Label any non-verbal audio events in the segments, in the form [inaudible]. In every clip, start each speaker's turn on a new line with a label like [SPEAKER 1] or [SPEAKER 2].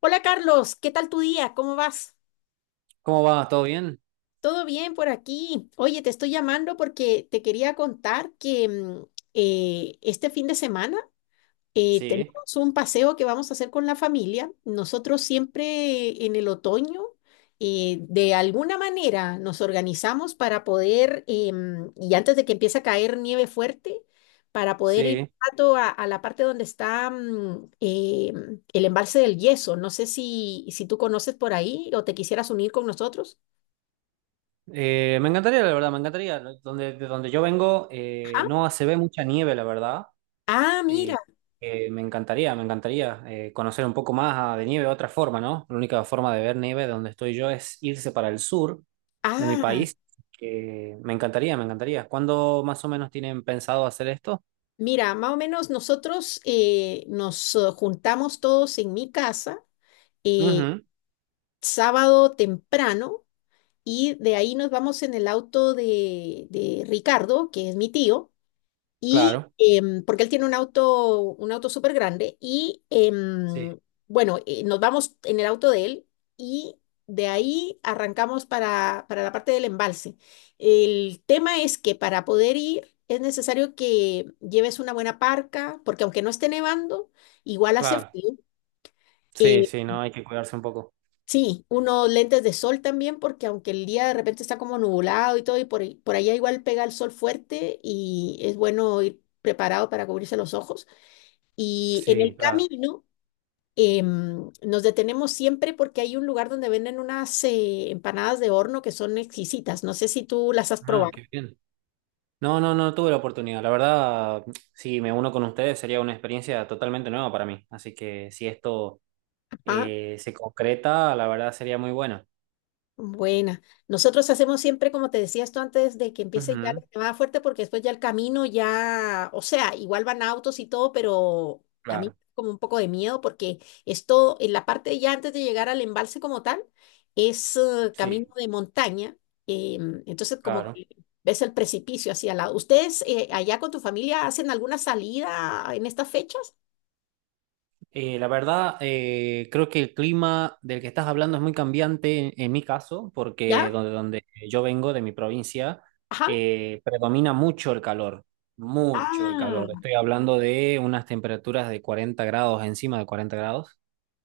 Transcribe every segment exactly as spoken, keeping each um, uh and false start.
[SPEAKER 1] Hola Carlos, ¿qué tal tu día? ¿Cómo vas?
[SPEAKER 2] ¿Cómo va? ¿Todo bien?
[SPEAKER 1] ¿Todo bien por aquí? Oye, te estoy llamando porque te quería contar que mm, eh, este fin de semana eh,
[SPEAKER 2] Sí,
[SPEAKER 1] tenemos un paseo que vamos a hacer con la familia. Nosotros siempre en el otoño, eh, de alguna manera, nos organizamos para poder, em, y antes de que empiece a caer nieve fuerte, para poder ir un
[SPEAKER 2] sí.
[SPEAKER 1] rato a, a la parte donde está mm, em, el embalse del Yeso. No sé si, si tú conoces por ahí o te quisieras unir con nosotros.
[SPEAKER 2] Eh, me encantaría, la verdad, me encantaría. Donde, de donde yo vengo eh,
[SPEAKER 1] Ajá.
[SPEAKER 2] no se ve mucha nieve, la verdad.
[SPEAKER 1] Ah, mira.
[SPEAKER 2] Eh, eh, Me encantaría, me encantaría eh, conocer un poco más ah, de nieve de otra forma, ¿no? La única forma de ver nieve donde estoy yo es irse para el sur de mi
[SPEAKER 1] Ah,
[SPEAKER 2] país. Que me encantaría, me encantaría. ¿Cuándo más o menos tienen pensado hacer esto?
[SPEAKER 1] mira, más o menos nosotros eh, nos eh, juntamos todos en mi casa. eh,
[SPEAKER 2] Ujú,
[SPEAKER 1] Sábado temprano y de ahí nos vamos en el auto de, de Ricardo, que es mi tío, y
[SPEAKER 2] claro.
[SPEAKER 1] em, porque él tiene un auto, un auto súper grande y
[SPEAKER 2] Sí,
[SPEAKER 1] em, bueno, eh, nos vamos en el auto de él y de ahí arrancamos para, para la parte del embalse. El tema es que para poder ir es necesario que lleves una buena parca, porque aunque no esté nevando, igual hace
[SPEAKER 2] claro.
[SPEAKER 1] frío.
[SPEAKER 2] Sí, sí, no, hay que cuidarse un poco.
[SPEAKER 1] Sí, unos lentes de sol también, porque aunque el día de repente está como nublado y todo, y por, ahí- por allá igual pega el sol fuerte y es bueno ir preparado para cubrirse los ojos. Y en
[SPEAKER 2] Sí,
[SPEAKER 1] el
[SPEAKER 2] claro.
[SPEAKER 1] camino em, nos detenemos siempre porque hay un lugar donde venden unas eh, empanadas de horno que son exquisitas. No sé si tú las has
[SPEAKER 2] Ah,
[SPEAKER 1] probado.
[SPEAKER 2] qué bien. No, no, no tuve la oportunidad. La verdad, si me uno con ustedes sería una experiencia totalmente nueva para mí. Así que si esto
[SPEAKER 1] Ajá.
[SPEAKER 2] eh, se concreta, la verdad sería muy bueno.
[SPEAKER 1] Buena. Nosotros hacemos siempre, como te decía esto antes, de que empiece ya la
[SPEAKER 2] Ujú,
[SPEAKER 1] nevada fuerte, porque después ya el camino ya, o sea, igual van autos y todo, pero a mí
[SPEAKER 2] claro,
[SPEAKER 1] como un poco de miedo, porque esto, en la parte ya antes de llegar al embalse como tal, es eh, camino
[SPEAKER 2] sí,
[SPEAKER 1] de montaña. Em, entonces, como
[SPEAKER 2] claro.
[SPEAKER 1] que ves el precipicio hacia al lado. ¿Ustedes eh, allá con tu familia hacen alguna salida en estas fechas?
[SPEAKER 2] Eh, la verdad, eh, creo que el clima del que estás hablando es muy cambiante en, en mi caso, porque
[SPEAKER 1] ¿Ya?
[SPEAKER 2] donde, donde yo vengo, de mi provincia,
[SPEAKER 1] Ajá.
[SPEAKER 2] eh, predomina mucho el calor, mucho el
[SPEAKER 1] Ah,
[SPEAKER 2] calor. Estoy hablando de unas temperaturas de cuarenta grados, encima de cuarenta grados.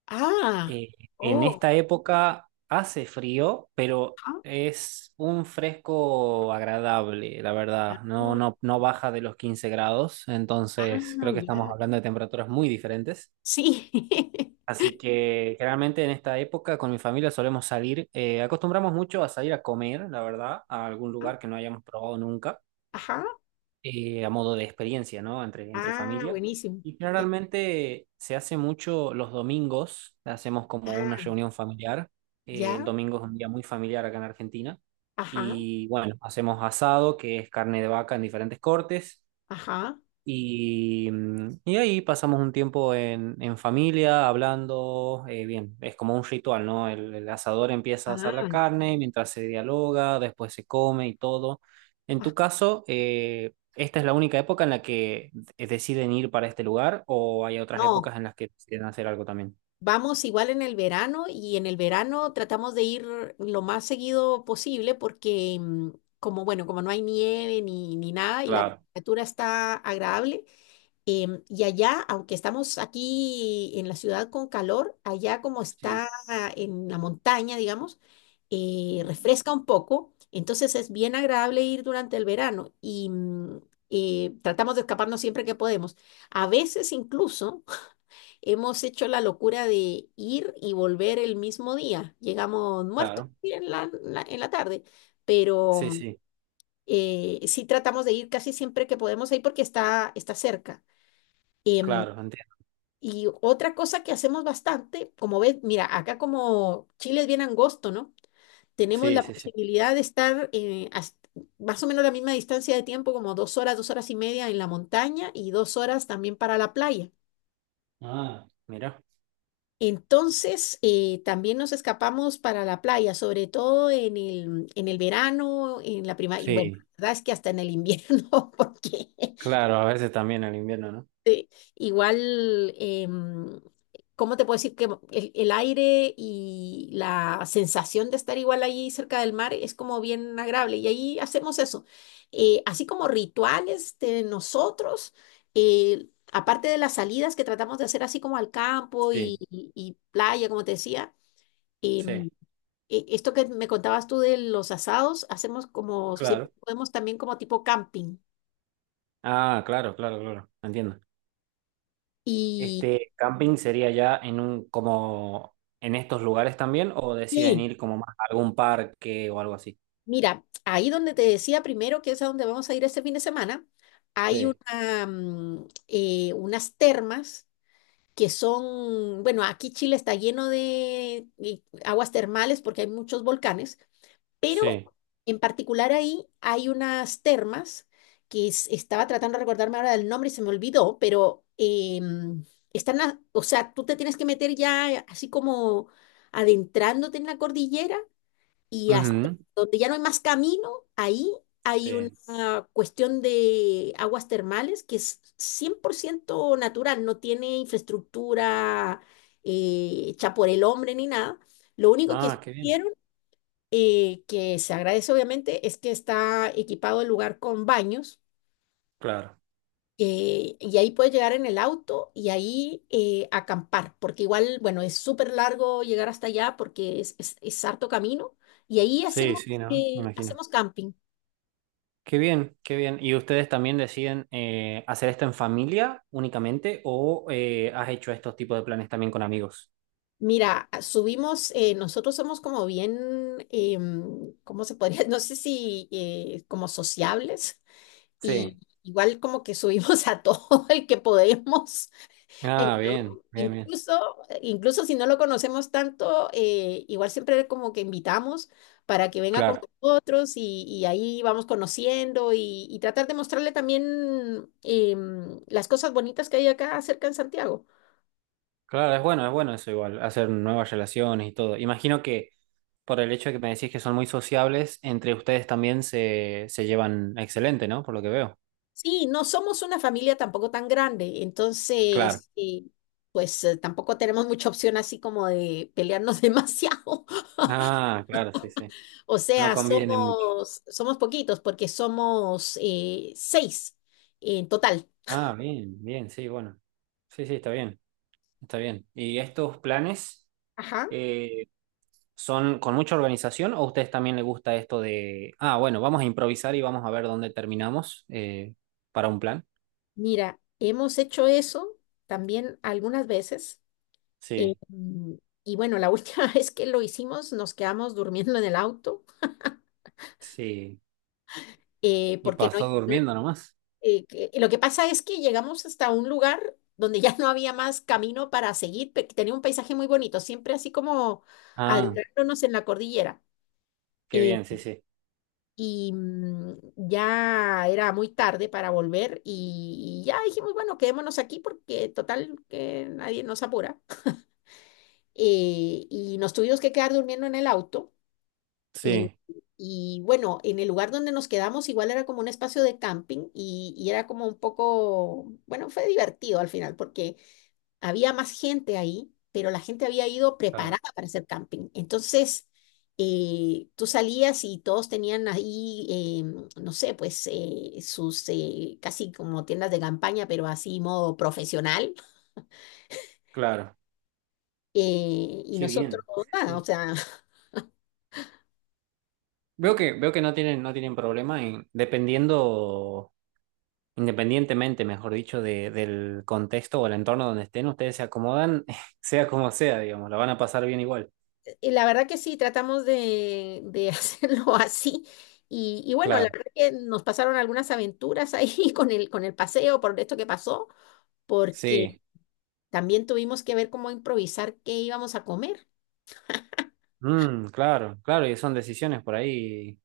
[SPEAKER 1] ah,
[SPEAKER 2] Eh, en
[SPEAKER 1] oh,
[SPEAKER 2] esta época hace frío, pero
[SPEAKER 1] ajá.
[SPEAKER 2] es un fresco agradable, la verdad. No, no, no baja de los quince grados, entonces
[SPEAKER 1] Ah,
[SPEAKER 2] creo que estamos
[SPEAKER 1] ya.
[SPEAKER 2] hablando de temperaturas muy diferentes.
[SPEAKER 1] Sí.
[SPEAKER 2] Así que generalmente en esta época con mi familia solemos salir, eh, acostumbramos mucho a salir a comer, la verdad, a algún lugar que
[SPEAKER 1] [laughs]
[SPEAKER 2] no hayamos probado nunca
[SPEAKER 1] Ajá.
[SPEAKER 2] eh, a modo de experiencia, ¿no? Entre, entre
[SPEAKER 1] Ah,
[SPEAKER 2] familia.
[SPEAKER 1] buenísimo.
[SPEAKER 2] Y
[SPEAKER 1] Ya.
[SPEAKER 2] generalmente se hace mucho los domingos, hacemos como una
[SPEAKER 1] Ah,
[SPEAKER 2] reunión familiar. Eh, el
[SPEAKER 1] ya.
[SPEAKER 2] domingo es un día muy familiar acá en Argentina.
[SPEAKER 1] Ajá.
[SPEAKER 2] Y bueno, hacemos asado, que es carne de vaca en diferentes cortes.
[SPEAKER 1] Ajá.
[SPEAKER 2] Y, mm, y ahí pasamos un tiempo en, en familia, hablando, eh, bien, es como un ritual, ¿no? El, el asador empieza a asar la
[SPEAKER 1] Ah,
[SPEAKER 2] carne, mientras se dialoga, después se come y todo. En
[SPEAKER 1] ah.
[SPEAKER 2] tu caso, eh, ¿esta es la única época en la que de- deciden ir para este lugar o hay otras
[SPEAKER 1] No,
[SPEAKER 2] épocas en las que deciden hacer algo también?
[SPEAKER 1] vamos igual en el verano y en el verano tratamos de ir lo más seguido posible porque mm, como, bueno, como no hay nieve ni, ni nada y la
[SPEAKER 2] Claro,
[SPEAKER 1] temperatura está agradable. Em, y allá, aunque estamos aquí en la ciudad con calor, allá como
[SPEAKER 2] sí,
[SPEAKER 1] está en la montaña, digamos, eh, refresca un poco, entonces es bien agradable ir durante el verano y mm, eh, tratamos de escaparnos siempre que podemos. A veces incluso [laughs] hemos hecho la locura de ir y volver el mismo día. Llegamos muertos
[SPEAKER 2] claro,
[SPEAKER 1] en la, la- en la tarde, pero
[SPEAKER 2] sí,
[SPEAKER 1] mm,
[SPEAKER 2] sí,
[SPEAKER 1] eh, sí tratamos de ir casi siempre que podemos ahí porque está, está cerca. Em,
[SPEAKER 2] claro, entiendo.
[SPEAKER 1] y otra cosa que hacemos bastante, como ves, mira, acá como Chile es bien angosto, ¿no? Tenemos
[SPEAKER 2] Sí,
[SPEAKER 1] la
[SPEAKER 2] sí, sí.
[SPEAKER 1] posibilidad de estar eh, as- más o menos la misma distancia de tiempo, como dos horas, dos horas y media en la montaña y dos horas también para la playa.
[SPEAKER 2] Ah, mira.
[SPEAKER 1] Entonces, eh, también nos escapamos para la playa, sobre todo en el, en el verano, en la primavera, y bueno, la
[SPEAKER 2] Sí,
[SPEAKER 1] verdad es que hasta en el invierno, [laughs] porque.
[SPEAKER 2] claro, a veces también en invierno, ¿no?
[SPEAKER 1] Sí, igual, em, ¿cómo te puedo decir que el, el aire y la sensación de estar igual ahí cerca del mar es como bien agradable? Y ahí hacemos eso. Eh, así como rituales de nosotros, eh, aparte de las salidas que tratamos de hacer así como al campo y,
[SPEAKER 2] Sí,
[SPEAKER 1] y- y playa, como te decía, em,
[SPEAKER 2] sí,
[SPEAKER 1] e- esto que me contabas tú de los asados, hacemos como siempre
[SPEAKER 2] claro.
[SPEAKER 1] podemos también como tipo camping.
[SPEAKER 2] Ah, claro, claro, claro, entiendo.
[SPEAKER 1] Y
[SPEAKER 2] ¿Este camping sería ya en un, como en estos lugares también o deciden
[SPEAKER 1] sí,
[SPEAKER 2] ir como más a algún parque o algo así?
[SPEAKER 1] mira, ahí donde te decía primero que es a donde vamos a ir este fin de semana, hay
[SPEAKER 2] Sí,
[SPEAKER 1] una, mm, eh, unas termas que son, bueno, aquí Chile está lleno de eh, aguas termales porque hay muchos volcanes, pero
[SPEAKER 2] sí.
[SPEAKER 1] en particular ahí hay unas termas que es- estaba tratando de recordarme ahora del nombre y se me olvidó, pero em, están, a- o sea, tú te tienes que meter ya así como adentrándote en la cordillera y hasta
[SPEAKER 2] Ujú.
[SPEAKER 1] donde ya no hay más camino, ahí hay
[SPEAKER 2] Sí.
[SPEAKER 1] una cuestión de aguas termales que es cien por ciento natural, no tiene infraestructura eh, hecha por el hombre ni nada. Lo único que
[SPEAKER 2] Ah, qué bien.
[SPEAKER 1] hicieron, eh, que se agradece obviamente, es que está equipado el lugar con baños
[SPEAKER 2] Claro.
[SPEAKER 1] eh, y ahí puedes llegar en el auto y ahí eh, acampar, porque igual, bueno, es súper largo llegar hasta allá porque es, es, es harto camino. Y ahí
[SPEAKER 2] Sí,
[SPEAKER 1] hacemos,
[SPEAKER 2] sí, ¿no? Me
[SPEAKER 1] eh,
[SPEAKER 2] imagino.
[SPEAKER 1] hacemos camping.
[SPEAKER 2] Qué bien, qué bien. ¿Y ustedes también deciden eh, hacer esto en familia únicamente o eh, has hecho estos tipos de planes también con amigos?
[SPEAKER 1] Mira, a- subimos, eh, nosotros somos como bien, em, ¿cómo se podría? [laughs] No sé si eh, como sociables
[SPEAKER 2] Sí.
[SPEAKER 1] y igual como que subimos a todo [laughs] el que podemos.
[SPEAKER 2] Ah,
[SPEAKER 1] Eh,
[SPEAKER 2] bien, bien, bien.
[SPEAKER 1] incluso, incluso si no lo conocemos tanto, eh, igual siempre como que invitamos para que venga con
[SPEAKER 2] Claro.
[SPEAKER 1] nosotros y, y ahí vamos conociendo y, y tratar de mostrarle también em, las cosas bonitas que hay acá cerca en Santiago.
[SPEAKER 2] Claro, es bueno, es bueno eso igual, hacer nuevas relaciones y todo. Imagino que por el hecho de que me decís que son muy sociables, entre ustedes también se, se llevan excelente, ¿no? Por lo que veo.
[SPEAKER 1] Sí, no somos una familia tampoco tan grande,
[SPEAKER 2] Claro.
[SPEAKER 1] entonces, eh, pues eh, tampoco tenemos mucha opción así como de pelearnos [laughs] demasiado.
[SPEAKER 2] Ah, claro, sí, sí.
[SPEAKER 1] O
[SPEAKER 2] No
[SPEAKER 1] sea,
[SPEAKER 2] conviene mucho.
[SPEAKER 1] somos, somos poquitos porque somos eh, seis en total.
[SPEAKER 2] Ah, bien, bien, sí, bueno. Sí, sí, está bien, está bien. ¿Y estos planes
[SPEAKER 1] Ajá.
[SPEAKER 2] eh, son con mucha organización o a ustedes también les gusta esto de, ah, bueno, vamos a improvisar y vamos a ver dónde terminamos eh, para un plan?
[SPEAKER 1] Mira, hemos hecho eso también algunas veces. eh,
[SPEAKER 2] Sí,
[SPEAKER 1] mm, y bueno, la última [laughs] vez que lo hicimos nos quedamos durmiendo en el auto
[SPEAKER 2] sí.
[SPEAKER 1] eh,
[SPEAKER 2] Y
[SPEAKER 1] porque no...
[SPEAKER 2] pasó
[SPEAKER 1] no-
[SPEAKER 2] durmiendo nomás.
[SPEAKER 1] eh, que- lo que pasa es que llegamos hasta un lugar donde ya no había más camino para seguir, pe- tenía un paisaje muy bonito, siempre así como
[SPEAKER 2] Ah,
[SPEAKER 1] adentrándonos en la cordillera.
[SPEAKER 2] qué
[SPEAKER 1] eh,
[SPEAKER 2] bien, sí, sí.
[SPEAKER 1] y mm, ya era muy tarde para volver y, y ya dijimos, bueno, quedémonos aquí porque total que nadie nos apura. Eh, y nos tuvimos que quedar durmiendo en el auto. eh,
[SPEAKER 2] Sí.
[SPEAKER 1] y bueno, en el lugar donde nos quedamos igual era como un espacio de camping y, y era como un poco, bueno, fue divertido al final porque había más gente ahí, pero la gente había ido
[SPEAKER 2] Claro.
[SPEAKER 1] preparada para hacer camping. Entonces, eh, tú salías y todos tenían ahí, em, no sé, pues eh, sus eh, casi como tiendas de campaña, pero así modo profesional.
[SPEAKER 2] Claro.
[SPEAKER 1] Eh, y
[SPEAKER 2] Qué
[SPEAKER 1] nosotros,
[SPEAKER 2] bien, sí,
[SPEAKER 1] nada, o
[SPEAKER 2] sí.
[SPEAKER 1] sea...
[SPEAKER 2] Veo que,
[SPEAKER 1] [laughs]
[SPEAKER 2] veo que no tienen, no tienen problema en, dependiendo, independientemente, mejor dicho, de, del contexto o el entorno donde estén, ustedes se acomodan, [laughs] sea como sea, digamos, la van a pasar bien igual.
[SPEAKER 1] Y la verdad que sí, tratamos de, de [laughs] hacerlo así. Y, y bueno, la
[SPEAKER 2] Claro,
[SPEAKER 1] verdad que nos pasaron algunas aventuras ahí [laughs] con el, con el paseo por esto que pasó, porque
[SPEAKER 2] sí.
[SPEAKER 1] también tuvimos que ver cómo improvisar qué íbamos a comer.
[SPEAKER 2] Mm, claro, claro, y son decisiones por ahí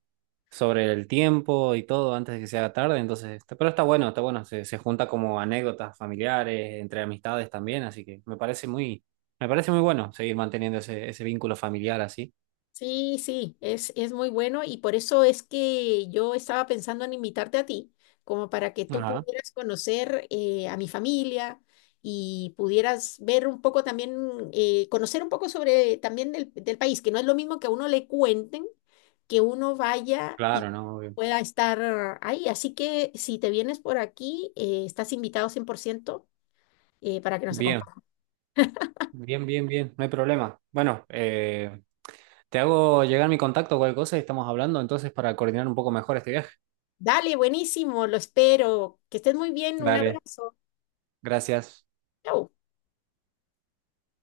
[SPEAKER 2] sobre el tiempo y todo antes de que se haga tarde, entonces, está- pero está bueno, está bueno, se, se junta como anécdotas familiares, entre amistades también, así que me parece muy, me parece muy bueno seguir manteniendo ese, ese vínculo familiar así.
[SPEAKER 1] Sí, sí, es, es muy bueno y por eso es que yo estaba pensando en invitarte a ti, como para que tú
[SPEAKER 2] Ajá,
[SPEAKER 1] pudieras conocer eh, a mi familia y pudieras ver un poco también, eh, conocer un poco sobre también del, del país, que no es lo mismo que a uno le cuenten, que uno vaya y
[SPEAKER 2] claro, no, obvio.
[SPEAKER 1] pueda estar ahí. Así que si te vienes por aquí, eh, estás invitado cien por ciento eh, para que nos
[SPEAKER 2] Bien,
[SPEAKER 1] acompañes.
[SPEAKER 2] bien, bien, bien, no hay problema. Bueno, eh, te hago llegar mi contacto o cualquier cosa y estamos hablando entonces para coordinar un poco mejor este viaje.
[SPEAKER 1] Dale, buenísimo, lo espero. Que estés muy bien, un
[SPEAKER 2] Dale,
[SPEAKER 1] abrazo.
[SPEAKER 2] gracias.
[SPEAKER 1] Chao.